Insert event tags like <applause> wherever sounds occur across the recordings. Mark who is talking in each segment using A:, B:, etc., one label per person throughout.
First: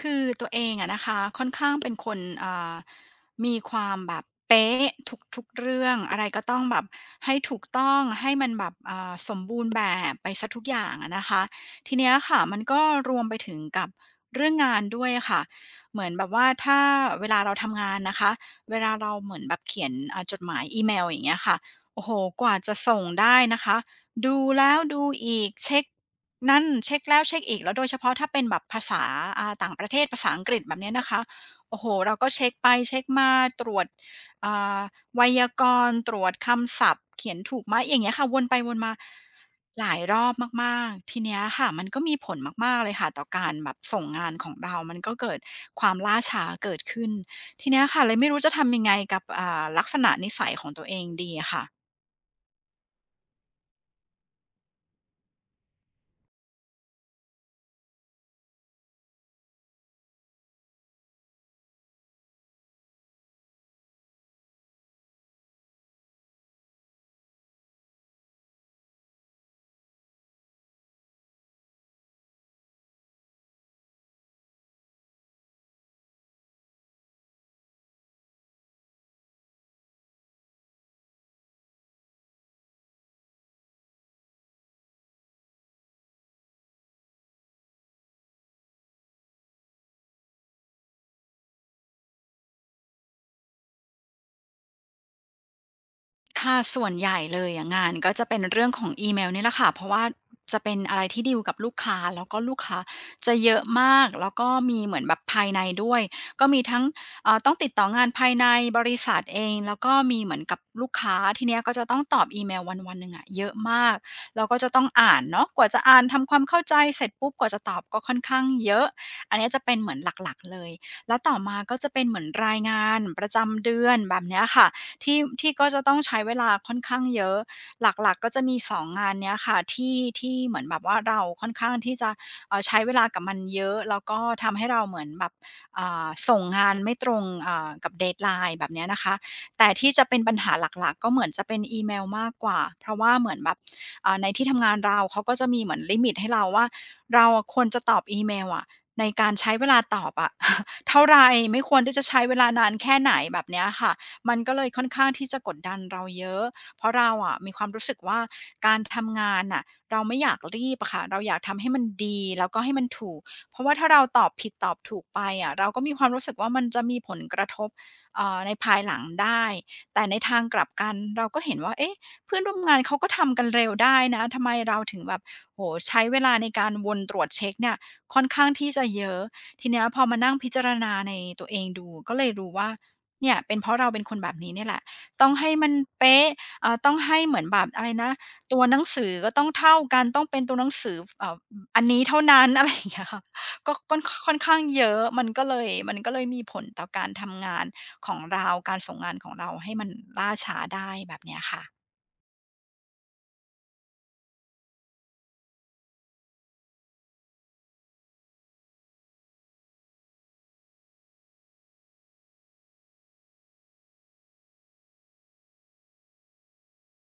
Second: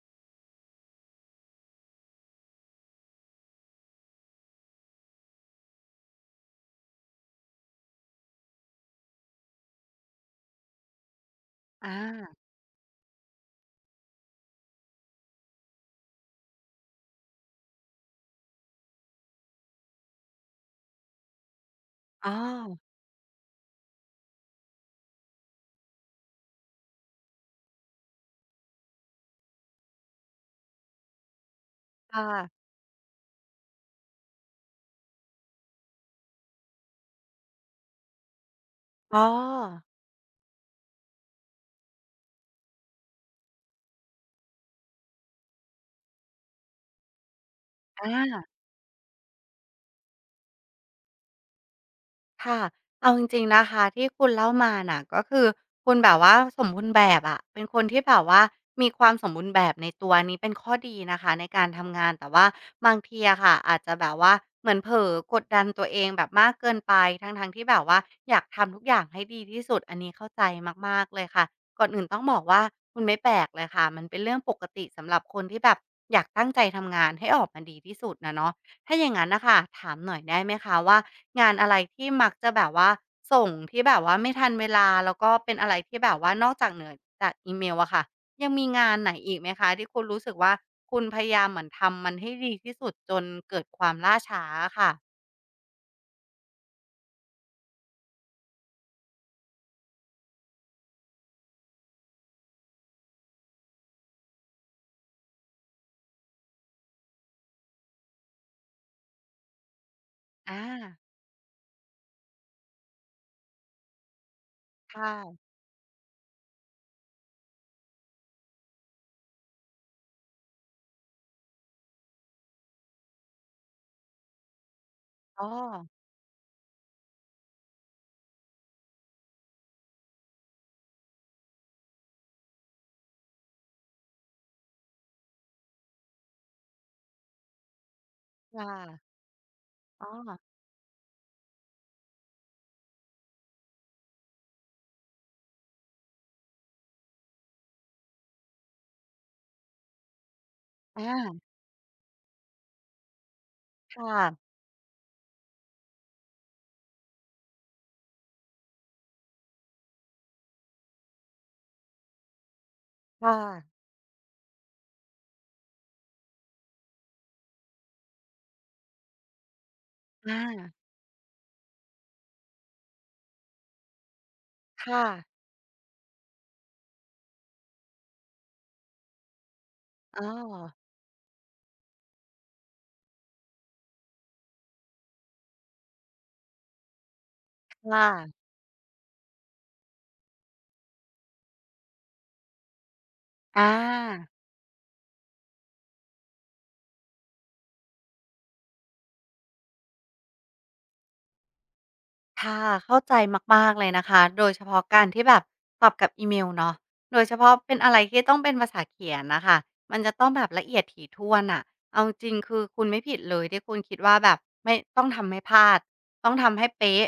A: คือตัวเองอะนะคะค่อนข้างเป็นคนอ่ามีความแบบเป๊ะทุกๆเรื่องอะไรก็ต้องแบบให้ถูกต้องให้มันแบบสมบูรณ์แบบไปซสทุกอย่างอะนะคะ
B: อา
A: ทีเนี้ยค่ะมันก็รวมไปถึงกับเรื่องงานด้วยค่ะเหมือนแบบว่าถ้าเวลาเราทำงานนะคะเวลาเราเหมือนแบบเขียนจดหมายอีเมลอย่างเงี้ยค่ะโอ้โห
B: อ๋อ
A: กว่าจะส่งได้นะคะดูแล้วดูอีกเช็ก นั่นเช็กแล้วเช็กอีกแล้วโดยเฉพาะถ้าเป็นแบบภาษาต่างประเทศภาษาอังกฤษแบบเนี้ยนะคะโอ้โฮเราก็เช็ก
B: ค่ะ
A: ไปเช็กมาตรวจอ่าไวยากรณ์ตรวจคำศัพท์เขียนถูกไหมอย่างเงี้ยค่ะวนไปวนมา
B: อ๋อ
A: หลายรอบมากๆทีเนี้ยค่ะมันก็มีผลมากๆเลยค่ะต่อการแบบส่งงานของเรา มันก็เกิดความล่าช้าเกิดขึ้นทีเนี้ยค่ะ
B: อ
A: เลยไม่รู้
B: า
A: จะทำยังไงกับลักษณะนิสัยของตัวเองดีอะค่ะ
B: ค่ะเอาจริงๆนะคะที่คุณเล่ามาน่ะก็คือคุณแบบว่าสมบูรณ์แบบอะเป็นคนที่แบบว่ามีความสมบูรณ์แบบในตัวอันนี้เป็นข้อดีนะคะในการทำงานแต่ว่าบางทีอะค่ะอาจจะแบบว่าเหมือนเผลอกดดันตัวเองแบบมากเกินไปทั้งๆที่แบบว่าอยากทำทุกอย่างให้ดีที่สุดอันนี้เข้าใจมากๆเลยค่ะก่อนอื่นต้องบอกว่าคุณไม่แปลกเลยค่ะมันเป็นเรื่องปกติสำหรับคนที่แบบอยากตั้งใจทำงานให้ออกมาดีที่สุดน่ะเนาะถ้าอย่างงั้นน่ะค่ะถามหน่อยได้ไหมคะว่า งานอะไรที่มักจะแบบว่าส่งที่แบบว่าไม่ทันเวลาแล้วก็เป็นอะไรที่แบบว่านอกจากเหนือจากอีเมลอะค่ะยังมีงานไหนอีกไหมคะที่คุณรู้สึกว่าคุณพยายามเหมือนทำมันให้ดีที่สุดจนเกิดความล่าช้าอะค่ะ
A: ค่ะส่วนใหญ่เลยอะงานก็จะเป็นเรื่องของอีเมลนี่แหละค่ะเพราะว่าจะเป็นอะไรที่ดีลกับลูกค้าแล้วก็ลูกค้าจะเยอะมากแล้วก็มีเหมือนแบบภายในด้วยก็มีทั้งต้องติดต่องานภายในบริษัทเองแล้วก็มีเหมือนกับลูก
B: อา
A: ค้าทีเนี้ยก็จะต้องตอบอีเมลวันๆหนึ่งอะเยอะมากแล้วก็จะต้องอ่าน
B: ค่ะ
A: เนาะกว่าจะอ่านทำความเข้าใจเสร็จปุ๊บกว่าจะตอบก็ค่อนข้างเยอะอันเนี้ยจะเป็นเหมือนหลักๆเลยแล้วต่อมาก็จะเป็นเหมือนรายงานประจำเดือนแบบเนี้ยค่ะ ที่
B: อ๋อ
A: ที่ก็จะต้องใช้เวลาค่อนข้างเยอะ หลักๆก็จะมี2งงานเนี้ยค่ะที่ที่เหมือนแบบว่าเราค่อนข้างที่จะใช้เวลากับมันเยอะแล้วก็ทำให้เราเหมือนแบบส่งงานไม่ตรงกับ deadline แบ
B: ค่ะ
A: บเนี้ยนะคะแต่ที่จะ
B: อ๋อ
A: เป็นปัญหาหลักๆก็เหมือนจะเป็นอีเมลมากกว่าเพราะว่าเหมือนแบบในที่ทำงานเราเขาก็จะมีเหมือนลิมิตให้เราว่าเราอะควรจะตอบอีเมลอะในการใช้เวลาตอบอะ <laughs> เท่าไร
B: อา
A: ไม่ควรที่จะใช้เวลานานแค่ไหนแบบเนี้ยค่ะ
B: ค่ะ
A: มันก็เลยค่อนข้างที่จะกดดันเราเยอะ เพราะเราอะมีความรู้สึกว่าการทำงานน่ะเราไม่อยากรีบอะค่ะเราอยากทำให้มันดีแล้วก็ให้มันถูก
B: ค่ะ
A: เพราะว่าถ้าเราตอบผิดตอบถูกไปอะเราก็มีความรู้สึกว่ามันจะมีผลกระทบในภายหลังได้ แต่ในทางกลับ
B: อา
A: กันเราก็เห็นว่าเอ๊ะเพื่อนร่วมงานเขาก็ทำกันเร็วได้นะทำไมเราถึง
B: ค่ะ
A: แบบโอ้โฮใช้เวลาในการวนตรวจเช็กเนี่ยค่อนข้างที่จะเยอะทีเนี้ยพอมา
B: อ้อ
A: นั่งพิจารณาในตัวเองดูก็เลยรู้ว่า เนี่ยเป็นเพราะเราเป็นคนแบบนี้เนี่ยแหละต้องให้มันเป๊ะต้องให้เหมือนแบบอะ
B: ค
A: ไรนะ
B: ่ะ
A: ตัวหนังสือก็ต้องเท่ากันต้องเป็นตัวหนังสืออันนี้เท่านั้น <laughs> อะไรอย่างเงี้ยค่ะ
B: อา
A: ก็กนค่อนข้างเยอะมันก็เลยมีผลต่อการทำงานของเราการส่งงานของเราให้มันล่าช้าได้แบบเนี้ยค่ะ
B: ค่ะเข้าใจมากๆเลยนะคะโดยเฉพาะการที่แบบตอบกับอีเมลเนาะโดยเฉพาะเป็นอะไรที่ต้องเป็นภาษาเขียนน่ะค่ะมันจะต้องแบบละเอียดถี่ถ้วนน่ะเอาจริงๆคือคุณไม่ผิดเลยที่คุณคิดว่าแบบไม่ต้องทำให้พลาดต้องทำให้เป๊ะ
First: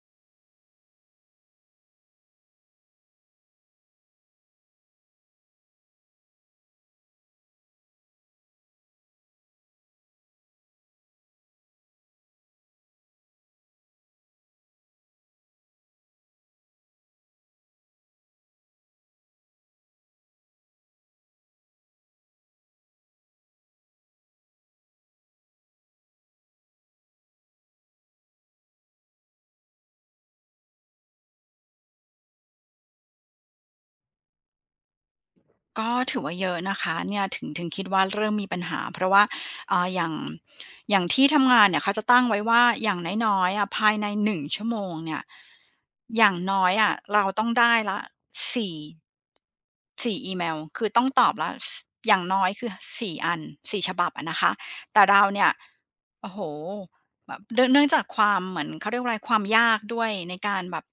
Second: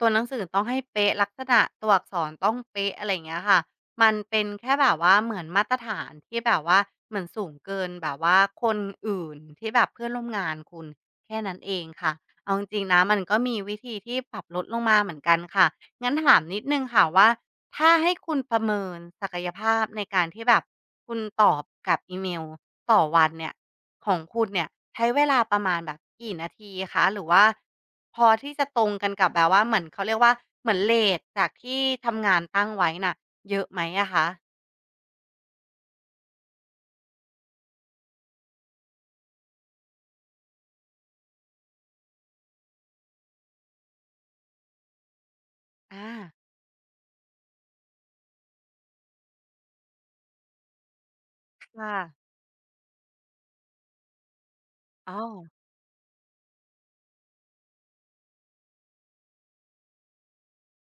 B: ตัวหนังสือต้องให้เป๊ะลักษณะตัวอักษรต้องเป๊ะอะไรอย่างเงี้ยค่ะมันเป็นแค่แบบว่าเหมือนมาตรฐานที่แบบว่าเหมือนสูงเกินแบบว่าคนอื่นที่แบบเพื่อนร่วมงานคุณแค่นั้นเองค่ะ เอาจริงๆนะมันก็มีวิธีที่ปรับลดลงมาเหมือนกันค่ะ งั้นถามนิดนึงค่ะว่าถ้าให้คุณประเมินศักยภาพในการที่แบบคุณตอบกับอีเมลต่อวันเนี่ยของคุณเนี่ยใช้เวลาประมาณแบบกี่นาทีคะหรือว่าพอที่จะตรงกันกับแบบว่าเหมือนเขาเรียกว่าเหมือนเรตจากที่ทำงานตั้งไว้น่ะเยอะไหมอะคะ
A: ก็ถือว่าเยอะนะคะเนี่ยถึงคิดว่าเริ่มมีปัญหาเพราะว่าอ่าอย่างอย่างที่ทำงานเนี่ยเขาจะตั้งไว้ว่าอย่างน้อยๆอะภายในหนึ่งชั่วโมงเนี่ย
B: อา
A: อย่างน้อยอะเราต้องได้ละสี่ส4่อีเมลคือต้องตอบละส
B: ค่ะ
A: อย่างน้อยคือสี่อันสี่ฉบับอะนะคะแต่
B: อ๋อ
A: เราเนี่ยโอ้โหแบบเนื่องจากความเหมือนเขาเรียกว่าอะไรความยากด้วยในการแบบ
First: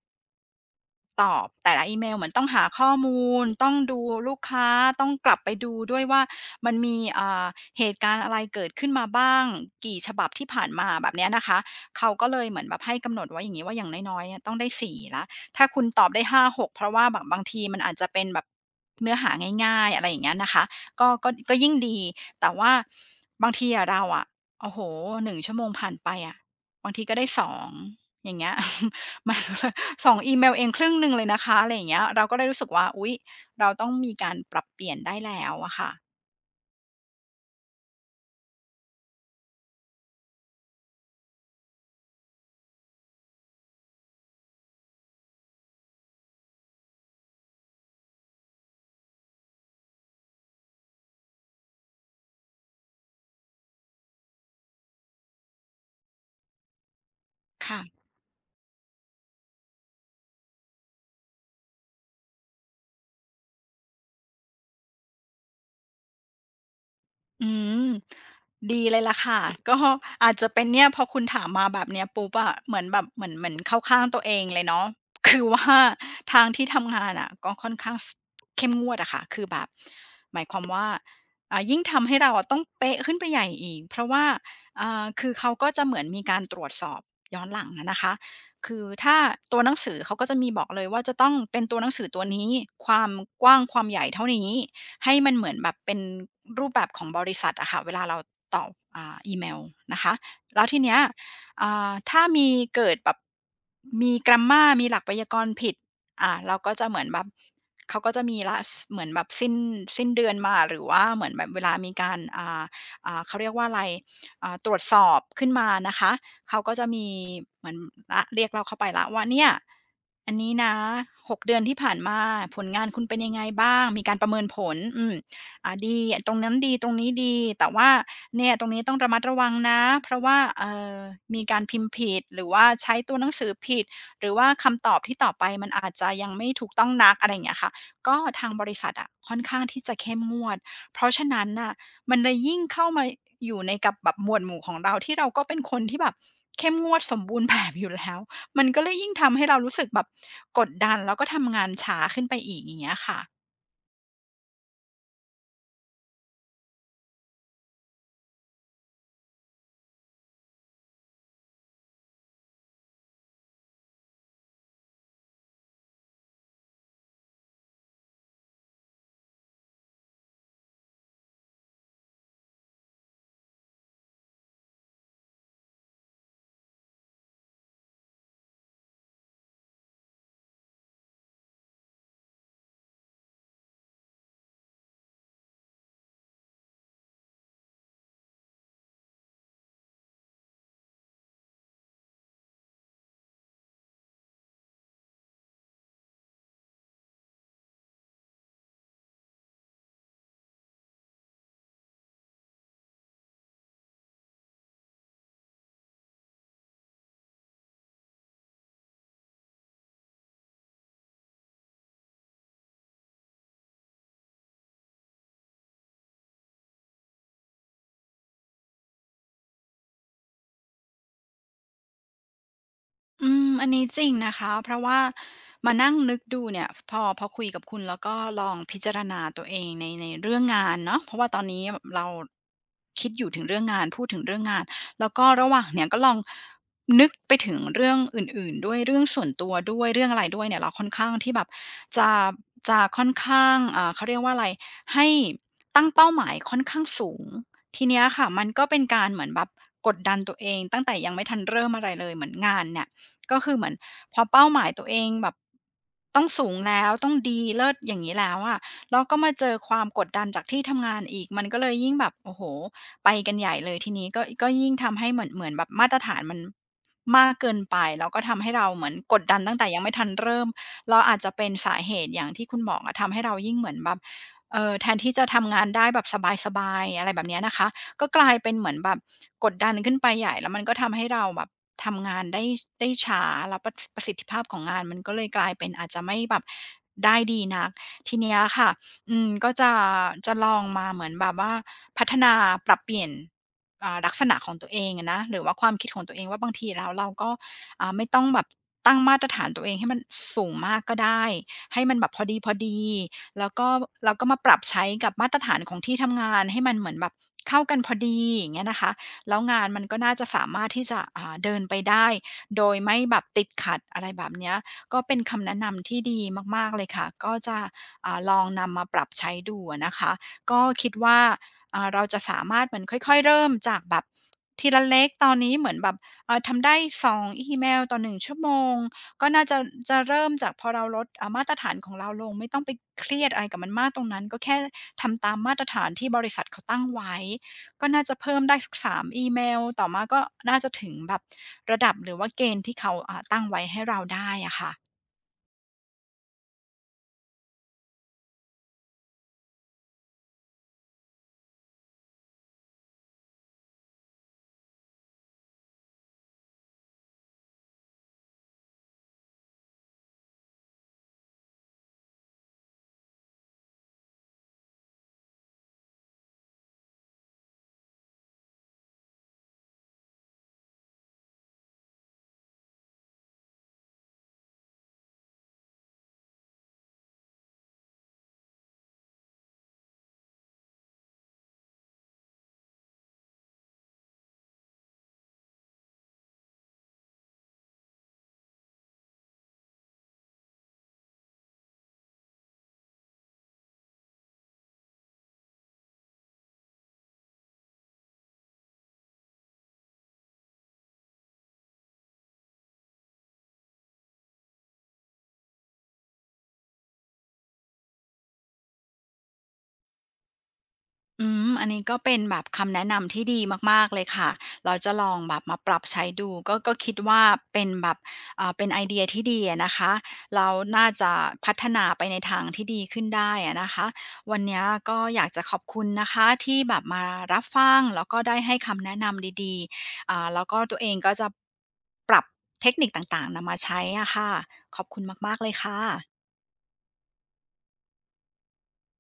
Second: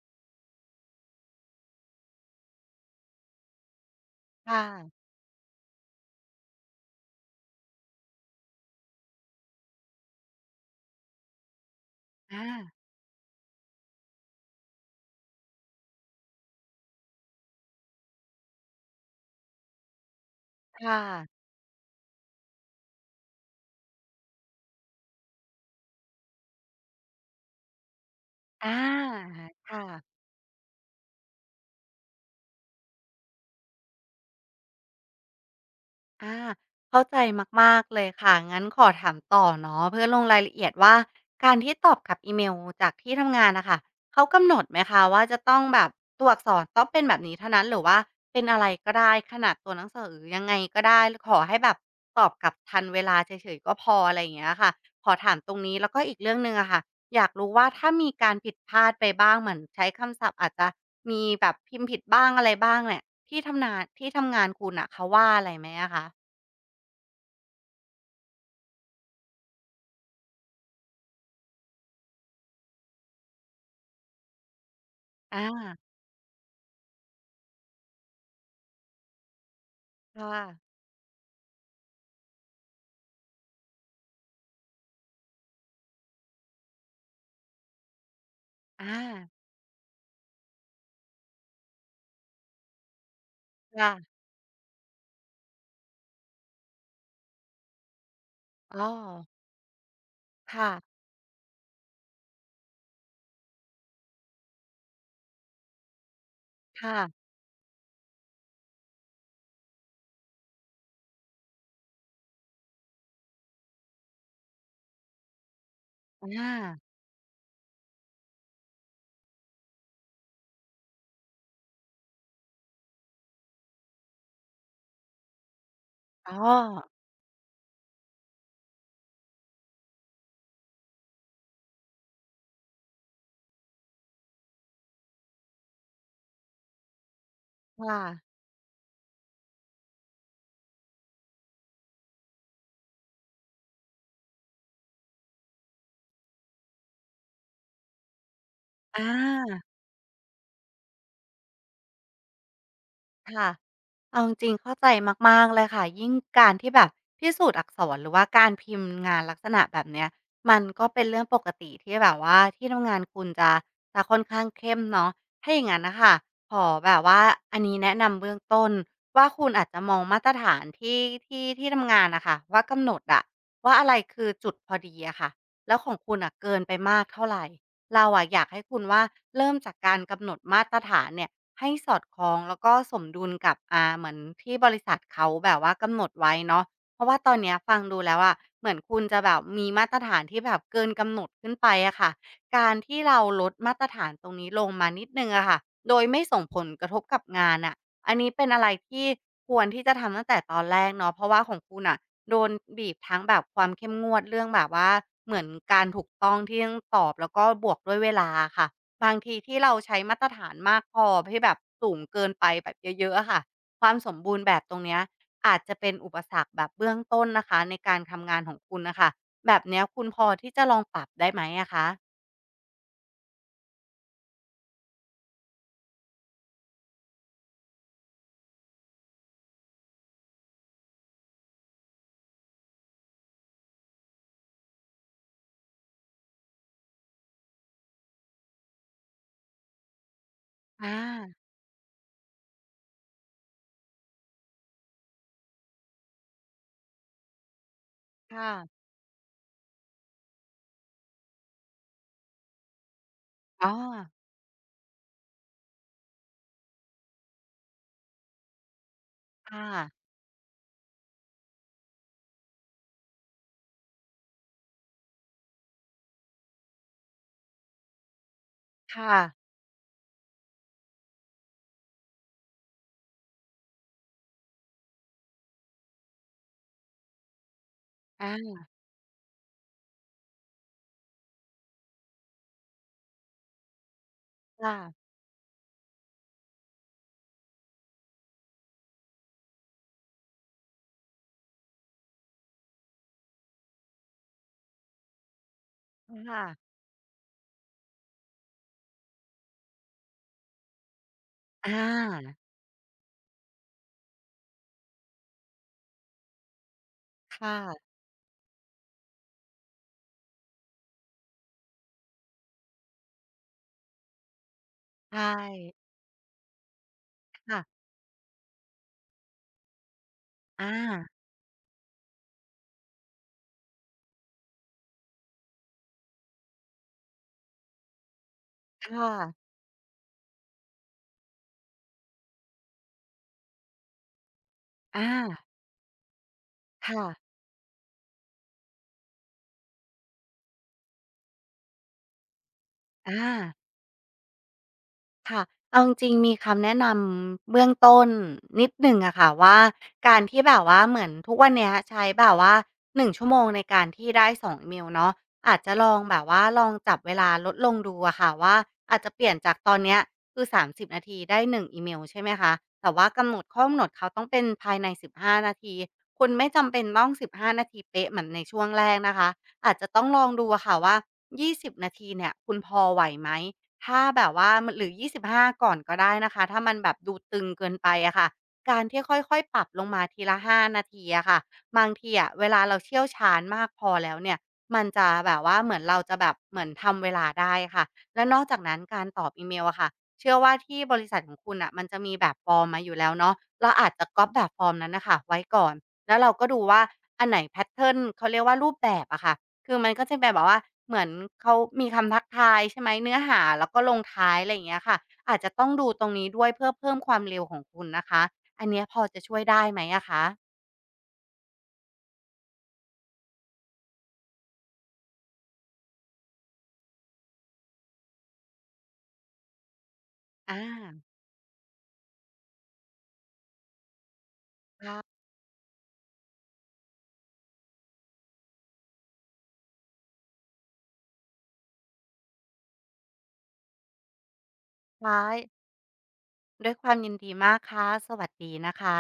A: ตอบแต่ละอีเมลเหมือนต้องหาข้อมูลต้องดูลูก
B: ค
A: ค้า
B: ่ะ
A: ต้องกลับไปดูด้วยว่ามันมีเหตุการณ์อะไรเกิดขึ้นมาบ้างกี่ฉบับที่ผ่านมาแบบเนี้ยนะคะเขาก็เลย
B: อา
A: เหมือนแบบให้กำหนดไว้อย่างงี้ว่าอย่างน้อยๆเนี่ยต้องได้4แล้วถ้าคุณตอบได้หาหกเพราะว่าแบบบางทีมันอาจจะเป็นแบบเนื้อหาง่ายๆอะไรอย่างเงี้ยนะคะ
B: ค่ะ
A: ก็ยิ่งดีแต่ว่าบางทีอะเราอะโอ้โฮ1ชั่วโมงผ่านไปอะบางทีก็ได้2องอย่างเงี้ย
B: อา
A: มัน <laughs> สอ
B: ค่ะ
A: งอีเมลเองครึ่งหนึ่งเลยนะคะอะไรอย่างเงี้ยเราก็ได้รู้สึกว่าอุ๊ยเราต้องมีการปรับเปลี่ยนได้แล้วอะค่ะ
B: อาเข้าใจมากๆเลยค่ะงั้นขอถามต่อเนาะเพื่อลงรายละเอียดว่าการที่ตอบกลับอีเมลจากที่ทำงานน่ะค่ะเขากำหนดไหมคะว่าจะต้องแบบตัวอักษรต้องเป็นแบบนี้เท่านั้นหรือว่าเป็นอะไรก็ได้ขนาดตัวหนังสือยังไงก็ได้ขอให้แบบตอบกลับทันเวลาเฉยๆก็พออะไรอย่างเงี้ยค่ะขอถามตรงนี้แล้วก็อีกเรื่องหนึ่งอะค่ะ อยากรู้ว่า
A: ค่ะ
B: ถ้ามีการผิดพลาดไปบ้างเหมือนใช้คำศัพท์อาจจะมีแบบพิมพ์ผิดบ้างอะไรบ้างเนี่ยที่ทำนานที่ทำงานคุณน่ะเขาว่าอะไรไหมอะคะ
A: อืมดีเลยล่ะค่ะก็อาจจะเป็นเนี่ยพอคุณถามมาแบบเนี้ยปุ๊บอะเหมือนแบบเหมือนเหมือนเข้าข้างตัวเองเลยเนาะ <laughs> คือ
B: อา
A: ว่าทางที่ทำงานอะก็ค่อนข้างเข้มงวดอะค่ะคือแบบ
B: ค
A: หมายความ
B: ่ะ
A: ว่ายิ่งทำให้เราอะต้องเป๊ะขึ้นไปใหญ่อีกเพราะว่าคือเขาก็จะเหมือนมีการตรวจสอบย้อนหลังอะนะคะคือ
B: อา
A: ถ้าตัวหนังสือเขาก็จะมีบอกเลยว่าจะต้องเป็นตัวหนังสือตัวนี้ความกว้างความ
B: ค่ะ
A: ใหญ่เท่านี้ ให้มันเหมือนแบบเป็นรูปแบบของบริษัทอะค่ะเวลาเราตอบ
B: อ้อ
A: อีเมลนะคะแล้ว
B: ค่ะ
A: ทีเนี้ยถ้ามีเกิดแบบมีกร a ม m ามีหลักไวยากรณ์ผิดเราก็จะเห
B: ค่ะ
A: มือนแบบเขาก็จะมีละเหมือนแบบสิ้นเดือนมาหรือว่าเหมือนแบบเวลามีการเขาเรียกว่าอะไรตรวจสอบขึ้นมานะคะ
B: อ
A: เขาก็
B: า
A: จะมีเหมือนละเรียกเราเข้าไปแล้ว่าเนี่ยอันนี้นะหกเดือนที่ผ่านมาผลงานคุณเป็นยังไงบ้างมีการประเมินผลอืมดีต
B: อ๋
A: ร
B: อ
A: งนั้นดีตรงนี้ดีแต่ว่าเนี่ยตรงนี้ต้องระมัดระวังนะเพราะว่ามีการพิมพ์ผิดหรือว่าใช้ตัวหนังสือผิดหรือว่าคำตอบที่ตอบไปมันอาจจะยังไม่ถูกต้องนักอะไรอย่างเงี้ยค่ะ
B: ค่ะ
A: ก็ทางบริษัทอะค่อนข้างที่จะเข้มงวดเพราะฉะนั้นน่ะ มันเลยยิ่งเข้ามาอยู่ในกับแบบหมวดหมู่ของเราที่เราก็เป็นคนที่แบบเข้มงวดสมบูรณ์แบบอยู่แล้ว มันก็เลย
B: อ
A: ยิ่งทำให้เรา
B: า
A: รู้สึกแบบกดดันแล้วก็ทำงานช้าขึ้นไปอีกอย่างเงี้ยค่ะ
B: ค่ะ เอาจริงๆเข้าใจมากๆเลยค่ะยิ่งการที่แบบพิสูจน์อักษรหรือว่าการพิมพ์งานลักษณะแบบเนี้ยมันก็เป็นเรื่องปกติที่แบบว่าที่ทำงานคุณจะจะค่อนข้างเข้มเนาะถ้าอย่างนั้นนะคะขอแบบว่าอันนี้แนะนำเบื้องต้นว่าคุณอาจจะมองมาตรฐานที่ที่ที่ทำงานนะคะว่ากำหนดอะว่าอะไรคือจุดพอดีอะค่ะแล้วของคุณนะเกินไปมากเท่าไหรเราอะอยากให้คุณว่าเริ่มจากการกำหนดมาตรฐานเนี่ย ให้สอดคล้องแล้วก็สมดุลกับเหมือนที่บริษัทเขาแบบว่ากำหนดไว้เนาะเพราะว่าตอนเนี้ยฟังดูแล้วอะเหมือนคุณจะแบบมีมาตรฐานที่แบบเกินกำหนดขึ้นไปอะค่ะการที่เราลดมาตรฐานตรงนี้ลงมานิดหนึ่งอะค่ะโดยไม่ส่งผลกระทบกับงานน่ะอันนี้เป็นอะไรที่ควรที่จะทำตั้งแต่ตอนแรกเนาะเพราะว่าของคุณน่ะโดนบีบทั้งแบบความเข้มงวดเรื่องแบบว่าเหมือนการถูกต้องที่ต้องตอบแล้วก็บวกด้วยเวลาอะค่ะ บางทีที่เราใช้มาตรฐานมากพอที่แบบสูงเกินไปแบบเยอะๆอะค่ะความสมบูรณ์แบบตรงเนี้ยอาจจะเป็นอุปสรรคแบบเบื้องต้นนะคะในการทำงานของคุณน่ะค่ะแบบเนี้ยคุณพอที่จะลองปรับได้ไหมอะคะ
A: อืมอันนี้จริงนะคะเพราะว่ามานั่งนึกดูเนี่ยพอคุยกับคุณแล้วก็ลองพิจารณาตัวเองในเรื่องงานเนาะเพราะว่าตอนนี้เราคิดอยู่ถึงเรื่องงานพูดถึงเรื่องงานแล้วก็ระหว่างเนี่ยก็ลองนึกไปถึงเรื่องอื่นๆด้วยเรื่องส่วนตัวด้วยเรื่องอะไรด้วยเนี่ยเราค่อน
B: อา
A: ข้างที่แบบจะจะค่อนข้างเขาเรียกว่าอะไรให้ตั้งเป้าหมายค่อนข้างสูงทีเนี้ยค่ะมัน
B: ค่ะ
A: ก็เป็นการเหมือนแบบกดดันตัวเองตั้งแต่ยังไม่ทันเริ่มอะไรเลยเหมือนงานเนี่ย ก็คือเห
B: อ๋
A: มื
B: อ
A: อนพอเป้าหมายตัวเองแบบต้องสูงแล้วต้องดีเลิศอย่างนี้แล้วอะแล้วก็มาเจอ
B: ค่ะ
A: ความกดดันจากที่ทำงานอีกมันก็เลยยิ่งแบบโอ้โหไปกันใหญ่เลยทีนี้ก็ยิ่งทำให้เหมือนแบบมาตรฐานมันมากเกินไปแล้วก็ทำให้เราเหมือน
B: ค่ะ
A: กดดันตั้งแต่ยังไม่ทันเริ่มเราอาจจะเป็นสาเหตุอย่างที่คุณบอกอะทำให้เรายิ่งเหมือนแบบเออแทนที่จะทำงานได้แบบสบายๆอะไรแบบเนี้ยนะคะก็กลา
B: อา
A: ยเป็นเหมือนแบบกดดันขึ้นไปใหญ่แล้วมันก็ทำให้เราแบบ ทำงานได้ช้าแล้วประสิทธิภาพของงานมัน
B: ค่ะ
A: ก็เลยกลายเป็นอาจจะไม่แบบได้ดีนักทีเนี้ยค่ะอืมก็จะลองมาเหมือนแบบว่าพัฒนาปรับเปลี่ยนลักษณะของตัวเองอะนะหรือว่าความคิดของตัวเองว่า
B: ค่ะ
A: บางทีแล้วเราก็ไม่ต้องแบบตั้งมาตรฐานตัวเองให้มันสูงมากก็ได้
B: อ
A: ให้มันแบบพอ
B: า
A: ดีๆแล้วก็เราก็มาปรับใช้กับมาตรฐานของที่ทำงานให้มันเหมือนแบบ
B: ค
A: เข้ากันพอ
B: ่ะ
A: ดีอย่างเงี้ยนะคะ แล้วงานมันก็น่าจะสามารถที่จะเดินไปได้โดยไม่แบบติดขัดอะไรแบบเนี้ยก็เป็น
B: ใช่
A: คำแนะนำที่ดีมากๆเลยค่ะก็จะ
B: ค่ะ
A: ลองนำมาปรับใช้ดูอะนะคะก็
B: อา
A: คิดว่าเราจะสามารถเหมือนค่อยๆเริ่มจากแบบทีละเล็กตอนนี้เหมือนแบบทำได้2องอีเมลต่อ1ชั่วโมง
B: ค่ะ
A: ก็น่าจะจะเริ่มจากพอเราลดมาตรฐานของเราลงไม่ต้องไปเครียดอะไรกับมันมากตรงนั้นก็แค่
B: อา
A: ทำตามมาตรฐานที่บริษัทเขาตั้ง
B: ค่ะ
A: ไว้ ก็น่าจะเพิ่มได้สัก3อีเมล ต่อมาก็น่าจะถึงแบบระดับหรือว่าเกณฑ์ที่เขา
B: อา
A: ตั้งไว้ให้เราได้อะค่ะ
B: ค่ะเอาจริงๆมีคำแนะนำเบื้องต้นนิดหนึ่งอะค่ะว่าการที่แบบว่าเหมือนทุกวันเนี้ยใช้แบบว่า1ชั่วโมงในการที่ได้2องอีเมลเนาะอาจจะลองแบบว่าลองจับเวลาลดลงดูอะค่ะว่าอาจจะเปลี่ยนจากตอนเนี้ยคือ30นาทีได้หนึ่งอีเมลใช่ไหมคะแต่ว่ากำหนดข้อกำหนดเขาต้องเป็นภายในสิบห้านาทีคุณไม่จำเป็นต้องสิบห้านาทีเป๊ะเหมือนในช่วงแรกนะคะอาจจะต้องลองดูอะค่ะว่า20นาทีเนี่ยคุณพอไหวไหม ถ้าแบบว่ามันหรือ25ก่อนก็ได้นะคะถ้ามันแบบดูตึงเกินไปอะค่ะการที่ค่อยๆปรับลงมาทีละ5นาทีอะค่ะบางทีอะเวลาเราเชี่ยวชาญมากพอแล้วเนี่ยมันจะแบบว่าเหมือนเราจะแบบเหมือนทำเวลาได้ค่ะแล้วนอกจากนั้นการตอบอีเมลอะค่ะเชื่อว่าที่บริษัทของคุณน่ะมันจะมีแบบฟอร์มมาอยู่แล้วเนาะเราอาจจะก๊อบแบบฟอร์มนั้นน่ะค่ะไว้ก่อนแล้วเราก็ดูว่าอันไหนแพตเทิร์นเขาเรียกว่ารูปแบบอะค่ะ คือมันก็จะแป็แบบว่าเหมือนเขามีคำทักทายใช่ไหมเนื้อหาแล้วก็ลงท้ายอะไรอย่างเงี้ยค่ะอาจจะต้องดูตรงนี้ด้วยเพื่อเพิ่มความเร็วของคุณนะคะอันเนี้ยพอจะช่วยได้ไหมอะคะ
A: อืมอันนี้ก็เป็นแบบคำแนะนำที่ดีมากๆ เลยค่ะเราจะลองแบบมาปรับใช้ดูก็คิดว่าเป็นแบบเป็นไอเดียที่ดีอะนะคะแล้
B: อ
A: วน่า
B: า
A: จะพัฒนาไปในทางที่ดีขึ้นได้อะนะคะวันนี้ก็
B: ค่ะ
A: อยากจะขอบคุณนะคะที่แบบมารับฟังแล้วก็ได้ให้คำแนะนำดีๆแล้วก็ตัวเองก็จะปรับเทคนิคต่างๆนำมาใช้อะค่ะขอบคุณ
B: ได้
A: มากๆเลยค่ะ
B: ด้วยความยินดีมากค่ะสวัสดีนะคะ